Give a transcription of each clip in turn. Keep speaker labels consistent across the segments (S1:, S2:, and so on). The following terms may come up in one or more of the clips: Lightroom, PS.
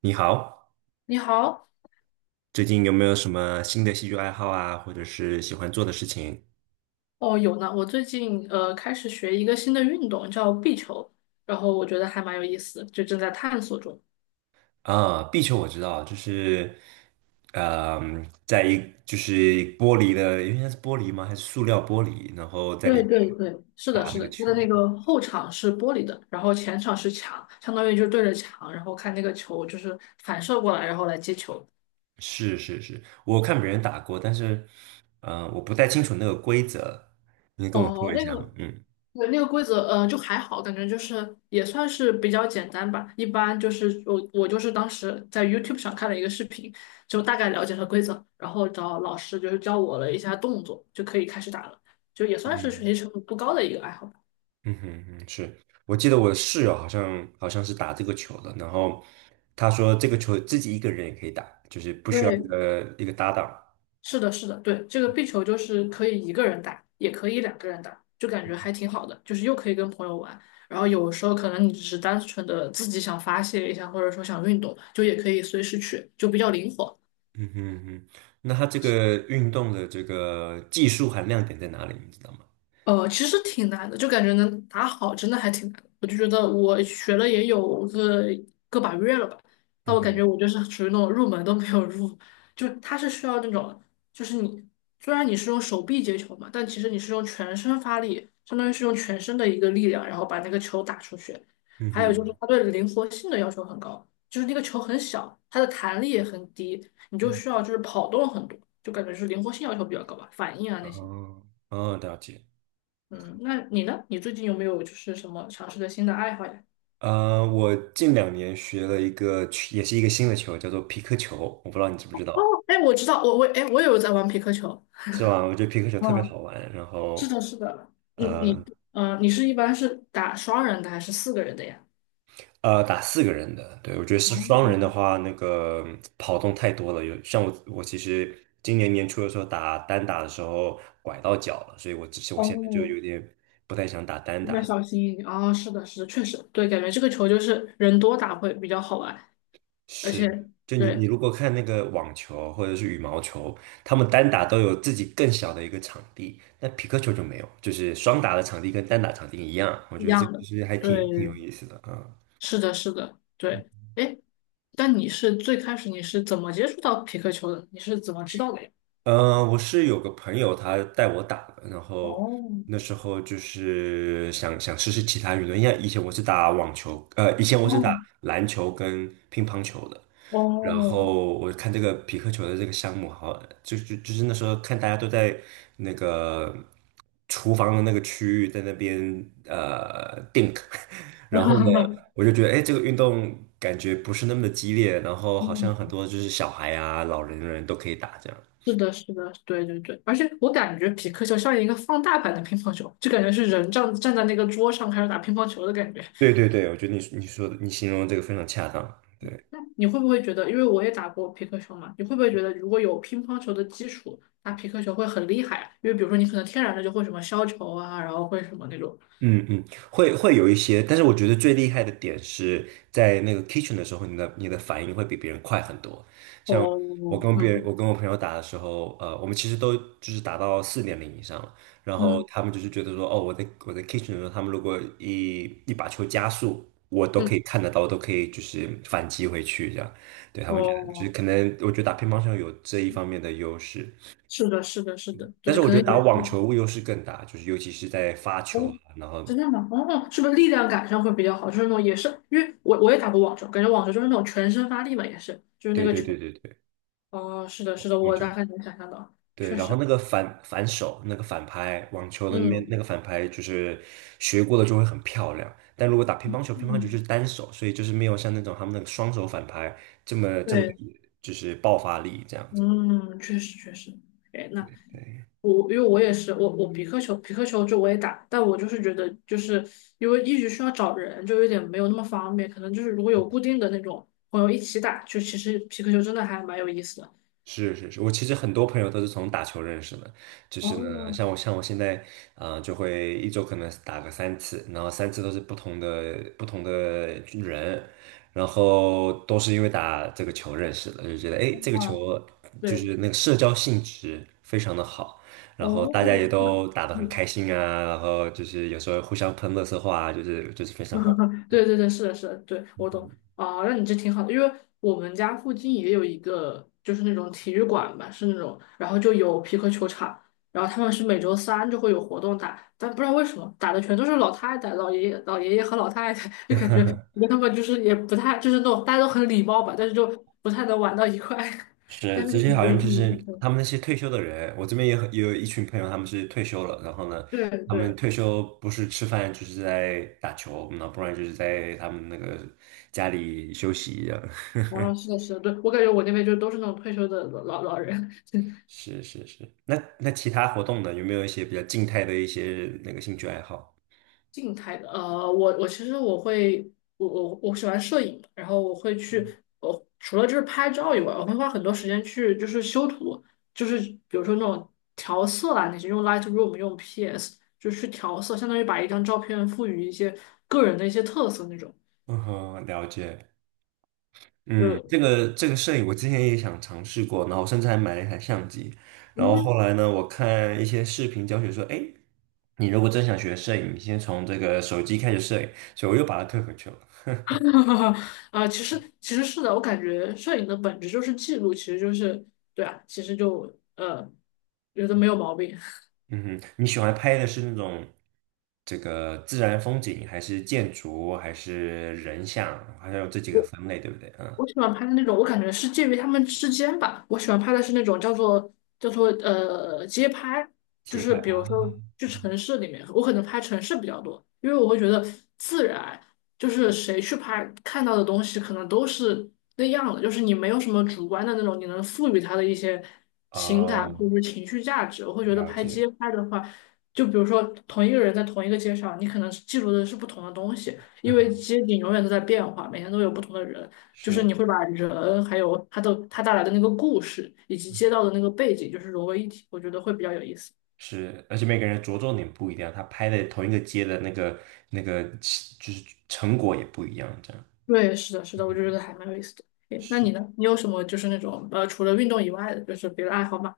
S1: 你好，
S2: 你好，
S1: 最近有没有什么新的兴趣爱好啊，或者是喜欢做的事情？
S2: 哦，有呢。我最近开始学一个新的运动，叫壁球，然后我觉得还蛮有意思，就正在探索中。
S1: 啊，壁球我知道，就是，嗯，在一就是玻璃的，因为它是玻璃吗？还是塑料玻璃？然后在里
S2: 对对
S1: 面
S2: 对，是的，
S1: 打
S2: 是
S1: 那个
S2: 的，它的
S1: 球。
S2: 那个后场是玻璃的，然后前场是墙，相当于就对着墙，然后看那个球就是反射过来，然后来接球。
S1: 是是是，我看别人打过，但是，我不太清楚那个规则，你跟我
S2: 哦，
S1: 说一
S2: 那
S1: 下
S2: 个
S1: 吗？嗯
S2: 对，那个规则，就还好，感觉就是也算是比较简单吧。一般就是我就是当时在 YouTube 上看了一个视频，就大概了解了规则，然后找老师就是教我了一下动作，就可以开始打了，就也算是
S1: 嗯
S2: 学习成本不高的一个爱好吧。
S1: 嗯哼嗯，是我记得我的室友好像是打这个球的，然后他说这个球自己一个人也可以打，就是不需要一
S2: 对，
S1: 个一个搭档。
S2: 是的，是的，对，这个壁球就是可以一个人打，也可以两个人打，就感觉还挺好的，就是又可以跟朋友玩，然后有时候可能你只是单纯的自己想发泄一下，或者说想运动，就也可以随时去，就比较灵活。
S1: 嗯哼嗯哼，那他这个运动的这个技术含量点在哪里，你知道吗？
S2: 其实挺难的，就感觉能打好真的还挺难的。我就觉得我学了也有个个把月了吧，但
S1: 嗯
S2: 我感觉
S1: 哼
S2: 我就是属于那种入门都没有入，就是它是需要那种，就是你虽然你是用手臂接球嘛，但其实你是用全身发力，相当于是用全身的一个力量，然后把那个球打出去。
S1: 嗯
S2: 还有就
S1: 哼，
S2: 是它对灵活性的要求很高，就是那个球很小，它的弹力也很低，你就需
S1: 嗯
S2: 要就是跑动很多，就感觉是灵活性要求比较高吧，反应啊那些。
S1: 哦哦，了解。
S2: 嗯，那你呢？你最近有没有就是什么尝试的新的爱好呀？
S1: 我近2年学了一个球也是一个新的球，叫做皮克球，我不知道你知不知道，
S2: 哎，我知道，我哎，我也有在玩皮克球。
S1: 是吧？我觉得皮克球特别
S2: 嗯，
S1: 好玩，然
S2: 是
S1: 后。
S2: 的，是的。你
S1: 呃。
S2: 你嗯，你是一般是打双人的还是四个人的呀？
S1: 打四个人的，对，我觉得是
S2: 啊，
S1: 双人的话，那个跑动太多了。有像我，我其实今年年初的时候打单打的时候拐到脚了，所以我只是我现在就
S2: 哦，
S1: 有点不太想打单
S2: 应该
S1: 打。
S2: 小心一点。哦，是的，是的，确实，对，感觉这个球就是人多打会比较好玩，而
S1: 是，
S2: 且
S1: 就你
S2: 对
S1: 如果看那个网球或者是羽毛球，他们单打都有自己更小的一个场地，那匹克球就没有，就是双打的场地跟单打场地一样。我
S2: 一
S1: 觉得这个
S2: 样
S1: 其
S2: 的，
S1: 实还
S2: 对，
S1: 挺挺有意思的啊。
S2: 是的，是的，对。哎，但你是最开始你是怎么接触到皮克球的？你是怎么知道的呀？
S1: 我是有个朋友他带我打的，然后
S2: 哦，
S1: 那时候就是想想试试其他运动，因为以前我是打网球，以前我是
S2: 哦，
S1: 打篮球跟乒乓球的，然
S2: 哦，
S1: 后我看这个匹克球的这个项目好，就是那时候看大家都在那个厨房的那个区域在那边tink 然后呢，我就觉得哎，诶这个运动感觉不是那么的激烈，然后好像
S2: 嗯，
S1: 很多就是小孩啊、老人人都可以打这样。
S2: 是的，是的，对对对，而且我感觉匹克球像一个放大版的乒乓球，就感觉是人站在那个桌上开始打乒乓球的感觉。
S1: 对对对，我觉得你说的你形容的这个非常恰当。对，
S2: 那你会不会觉得，因为我也打过匹克球嘛，你会不会觉得如果有乒乓球的基础，打匹克球会很厉害啊？因为比如说你可能天然的就会什么削球啊，然后会什么那种。
S1: 嗯嗯，会有一些，但是我觉得最厉害的点是在那个 kitchen 的时候，你的反应会比别人快很多。
S2: 哦，
S1: 我跟别人，
S2: 嗯
S1: 我跟我朋友打的时候，我们其实都就是打到4.0以上了，然后
S2: 嗯
S1: 他们就是觉得说，哦，我在 kitchen 的时候，他们如果一把球加速，我都
S2: 嗯，
S1: 可以看得到，我都可以就是反击回去这样。对，他们觉得就是
S2: 哦，
S1: 可能，我觉得打乒乓球有这一方面的优势。
S2: 是的，是的，是的，
S1: 但
S2: 对，
S1: 是我
S2: 可
S1: 觉
S2: 能
S1: 得打
S2: 也是。
S1: 网球优势更大，就是尤其是在发球啊
S2: 哦，
S1: 然后
S2: 真的吗？哦，是不是力量感上会比较好？就是那种也是，因为我也打过网球，感觉网球就是那种全身发力嘛，也是，就是那
S1: 对
S2: 个
S1: 对对
S2: 球。
S1: 对对，
S2: 哦，是的，是的，
S1: 网
S2: 我
S1: 球
S2: 大概能想象到，
S1: 对，
S2: 确
S1: 然后
S2: 实，
S1: 那个反手那个反拍，网球的那边
S2: 嗯
S1: 那个反拍就是学过了就会很漂亮，但如果打乒乓球，乒乓球就
S2: 嗯，
S1: 是单手，所以就是没有像那种他们那个双手反拍这么的
S2: 对，
S1: 就是爆发力这样子。
S2: 嗯，确实确实。哎，那我因为我也是，我我皮克球就我也打，但我就是觉得就是因为一直需要找人，就有点没有那么方便，可能就是如果有固定的那种朋友一起打，就其实皮克球真的还蛮有意思的。
S1: 是是是，我其实很多朋友都是从打球认识的，就是呢，
S2: 哦，
S1: 像我现在啊、就会一周可能打个三次，然后三次都是不同的人，然后都是因为打这个球认识的，就觉得诶这个球
S2: 哇。
S1: 就
S2: 对，
S1: 是那个社交性质非常的好，然后大家
S2: 哦，
S1: 也
S2: 是吗？
S1: 都打得很
S2: 嗯，
S1: 开心啊，然后就是有时候互相喷乐色话啊，就是非常好玩。
S2: 对
S1: 对，
S2: 对对，是的，是的，对，
S1: 嗯
S2: 我懂。
S1: 嗯
S2: 啊，那你这挺好的，因为我们家附近也有一个，就是那种体育馆吧，是那种，然后就有皮克球场，然后他们是每周三就会有活动打，但不知道为什么打的全都是老太太、老爷爷、老爷爷和老太太，就感觉跟他们就是也不太，就是那种大家都很礼貌吧，但是就不太能玩到一块，但
S1: 是，
S2: 是
S1: 这些好
S2: 也
S1: 像就
S2: 挺
S1: 是他们那些退休的人，我这边也有一群朋友，他们是退休了，然后呢，
S2: 对
S1: 他们
S2: 对。
S1: 退休不是吃饭就是在打球，那不然就是在他们那个家里休息一样。
S2: 啊，是的，是的，对，我感觉我那边就都是那种退休的老人。
S1: 是是是，那其他活动呢？有没有一些比较静态的一些那个兴趣爱好？
S2: 静态的，我我其实我会，我我喜欢摄影，然后我会去，我除了就是拍照以外，我会花很多时间去就是修图，就是比如说那种调色啊，那些用 Lightroom 用 PS 就是去调色，相当于把一张照片赋予一些个人的一些特色那种，
S1: 嗯哼，了解。嗯，
S2: 就
S1: 这个摄影我之前也想尝试过，然后甚至还买了一台相机，然后
S2: 嗯
S1: 后来呢，我看一些视频教学说，哎，你如果真想学摄影，你先从这个手机开始摄影，所以我又把它退回去了。
S2: 哼，啊，其实其实是的，我感觉摄影的本质就是记录，其实就是对啊，其实就呃，觉得没有毛病。我。
S1: 嗯哼，你喜欢拍的是那种这个自然风景，还是建筑，还是人像，好像有这几个分类，对不对？嗯，
S2: 我喜欢拍的那种，我感觉是介于他们之间吧。我喜欢拍的是那种叫做街拍，就
S1: 街
S2: 是
S1: 拍
S2: 比如说
S1: 啊，
S2: 去城市里面，我可能拍城市比较多，因为我会觉得自然，就是谁去拍看到的东西可能都是那样的，就是你没有什么主观的那种，你能赋予它的一些情感
S1: 哦，
S2: 或者是情绪价值。我会觉得
S1: 了
S2: 拍
S1: 解，
S2: 街拍的话，就比如说同一个人在同一个街上，你可能记录的是不同的东西，因为
S1: 嗯，
S2: 街景永远都在变化，每天都有不同的人。就是你
S1: 是
S2: 会把人还有他的他带来的那个故事以及街道的那个背景，就是融为一体，我觉得会比较有意思。
S1: 是，而且每个人着重点不一样，他拍的同一个街的那个就是成果也不一样，这样
S2: 对，是的，是的，我就觉得还蛮有意思的。诶，那
S1: 是。
S2: 你呢？你有什么就是那种除了运动以外的，就是别的爱好吗？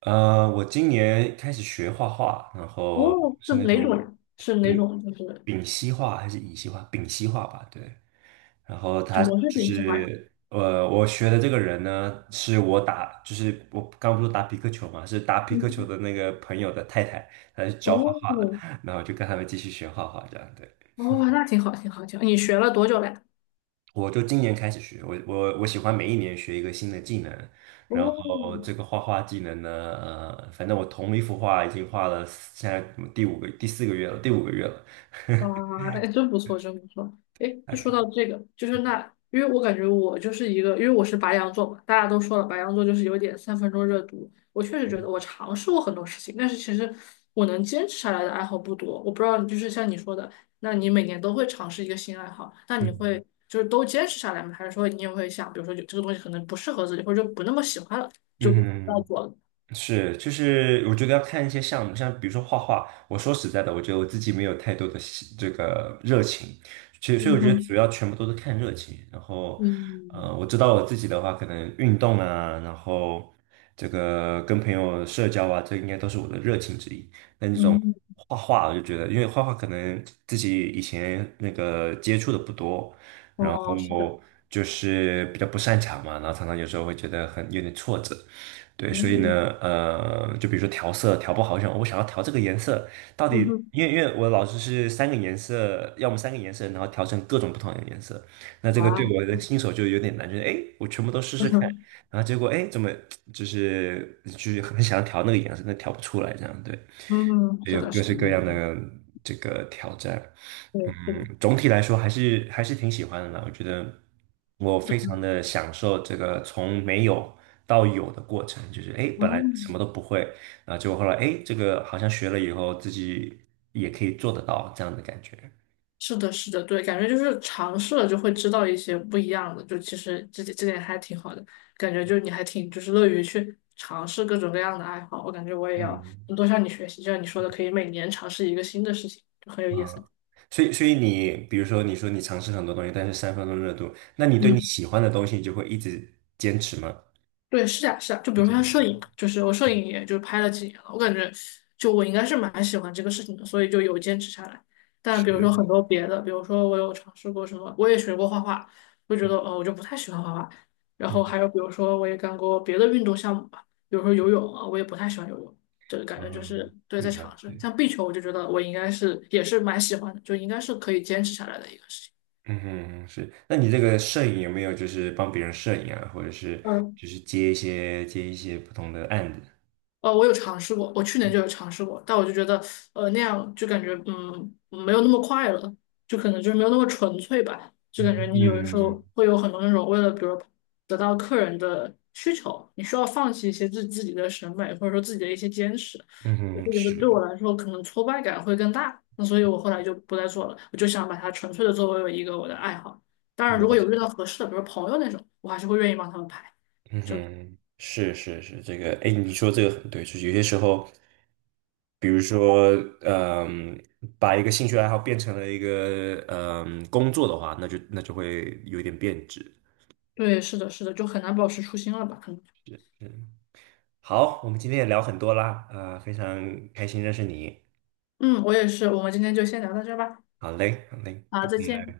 S1: 我今年开始学画画，然后
S2: 哦，是
S1: 是那
S2: 哪种
S1: 种。
S2: 呀？是哪
S1: 嗯。
S2: 种？就是
S1: 丙烯画还是乙烯画？丙烯画吧，对。
S2: 什么是你喜欢呀？
S1: 我学的这个人呢，是我打，就是我刚不是打匹克球嘛，是打匹克球
S2: 嗯，
S1: 的那个朋友的太太，她是教画画的，
S2: 哦，
S1: 然后就跟他们继续学画画这样。对，
S2: 哦，那挺好，挺好，挺好。你学了多久了呀？
S1: 我就今年开始学，我喜欢每一年学一个新的技能，然后
S2: 哦，
S1: 这个画画技能呢，反正我同一幅画已经画了，现在第五个第四个月了，第五个月了，
S2: 哇，哎，真不错，真不错。哎，
S1: 大
S2: 就说
S1: 概
S2: 到这个，就是那，因为我感觉我就是一个，因为我是白羊座嘛，大家都说了，白羊座就是有点三分钟热度。我确实觉得我尝试过很多事情，但是其实我能坚持下来的爱好不多。我不知道，就是像你说的，那你每年都会尝试一个新爱好，那你会
S1: 嗯
S2: 就是都坚持下来吗？还是说你也会想，比如说有这个东西可能不适合自己，或者就不那么喜欢了，就不要
S1: 嗯
S2: 做了？
S1: 哼是，就是我觉得要看一些项目，像比如说画画。我说实在的，我觉得我自己没有太多的这个热情，其实所以
S2: 嗯
S1: 我觉得主
S2: 哼，
S1: 要全部都是看热情。然后，
S2: 嗯
S1: 我知道我自己的话，可能运动啊，然后这个跟朋友社交啊，这应该都是我的热情之一。但这种
S2: 嗯，
S1: 画画，我就觉得，因为画画可能自己以前那个接触的不多，
S2: 哦，是的，
S1: 后就是比较不擅长嘛，然后常常有时候会觉得很有点挫折，对，所以呢，
S2: 嗯
S1: 就比如说调色调不好，我想要调这个颜色，到底
S2: 嗯哼，
S1: 因为我老师是三个颜色，要么三个颜色，然后调成各种不同的颜色，那这个对我
S2: 啊。
S1: 的新手就有点难，就是哎，诶我全部都试试看，然后结果哎，诶怎么就是很想调那个颜色，但调不出来，这样对，
S2: 嗯，是
S1: 有
S2: 的，
S1: 各
S2: 是
S1: 式
S2: 的，
S1: 各样
S2: 嗯
S1: 的这个挑战。嗯，
S2: 对，是的，
S1: 总体来说还是挺喜欢的啦。我觉得我非常的享受这个从没有到有的过程，就是哎，诶本来什么
S2: 嗯，
S1: 都不会，然后结果后来哎，诶这个好像学了以后自己也可以做得到这样的感觉。
S2: 是的，是的，对，感觉就是尝试了就会知道一些不一样的，就其实这点还挺好的，感觉就你还挺就是乐于去尝试各种各样的爱好，我感觉我也要
S1: 嗯。
S2: 多向你学习，就像你说的，可以每年尝试一个新的事情，就很有
S1: 嗯，
S2: 意思。
S1: 所以你比如说你说你尝试很多东西，但是三分钟热度，那你对你
S2: 嗯。
S1: 喜欢的东西，你就会一直坚持吗？
S2: 对，是的，是的，就比
S1: 一
S2: 如说
S1: 直
S2: 像摄影，就是我摄影也就拍了几年了，我感觉就我应该是蛮喜欢这个事情的，所以就有坚持下来。但比如说
S1: 是，
S2: 很多别的，比如说我有尝试过什么，我也学过画画，我觉得我就不太喜欢画画。然
S1: 嗯
S2: 后还有比如说我也干过别的运动项目吧，比如说游泳啊，我也不太喜欢游泳，就感觉就
S1: 嗯，
S2: 是对在
S1: 嗯了
S2: 尝试。
S1: 解，
S2: 像壁球，我就觉得我应该是也是蛮喜欢的，就应该是可以坚持下来的一个事情。
S1: 嗯哼，是。那你这个摄影有没有就是帮别人摄影啊，或者是
S2: 嗯。
S1: 就是接一些不同的案子？
S2: 我有尝试过，我去年就有尝试过，但我就觉得，那样就感觉，嗯，没有那么快乐，就可能就是没有那么纯粹吧，就感觉
S1: 嗯
S2: 你有的时候
S1: 嗯
S2: 会有很多那种为了，比如得到客人的需求，你需要放弃一些自己的审美，或者说自己的一些坚持。
S1: 嗯
S2: 我
S1: 哼，
S2: 会觉得对我
S1: 是
S2: 来说，可能挫败感会更大，那所以我后来就不再做了，我就想把它纯粹的作为一个我的爱好。当然，如果
S1: 了
S2: 有
S1: 解。
S2: 遇到合适的，比如朋友那种，我还是会愿意帮他们排。
S1: 嗯哼，是是是，这个，哎，你说这个很对，就是有些时候，比如说，嗯，把一个兴趣爱好变成了一个工作的话，那就会有点变质。
S2: 对，是的，是的，就很难保持初心了吧？可能。
S1: 嗯，好，我们今天也聊很多啦，啊、非常开心认识你。
S2: 嗯，我也是，我们今天就先聊到这儿吧。
S1: 好嘞，好嘞，
S2: 好，
S1: 拜
S2: 再
S1: 拜
S2: 见。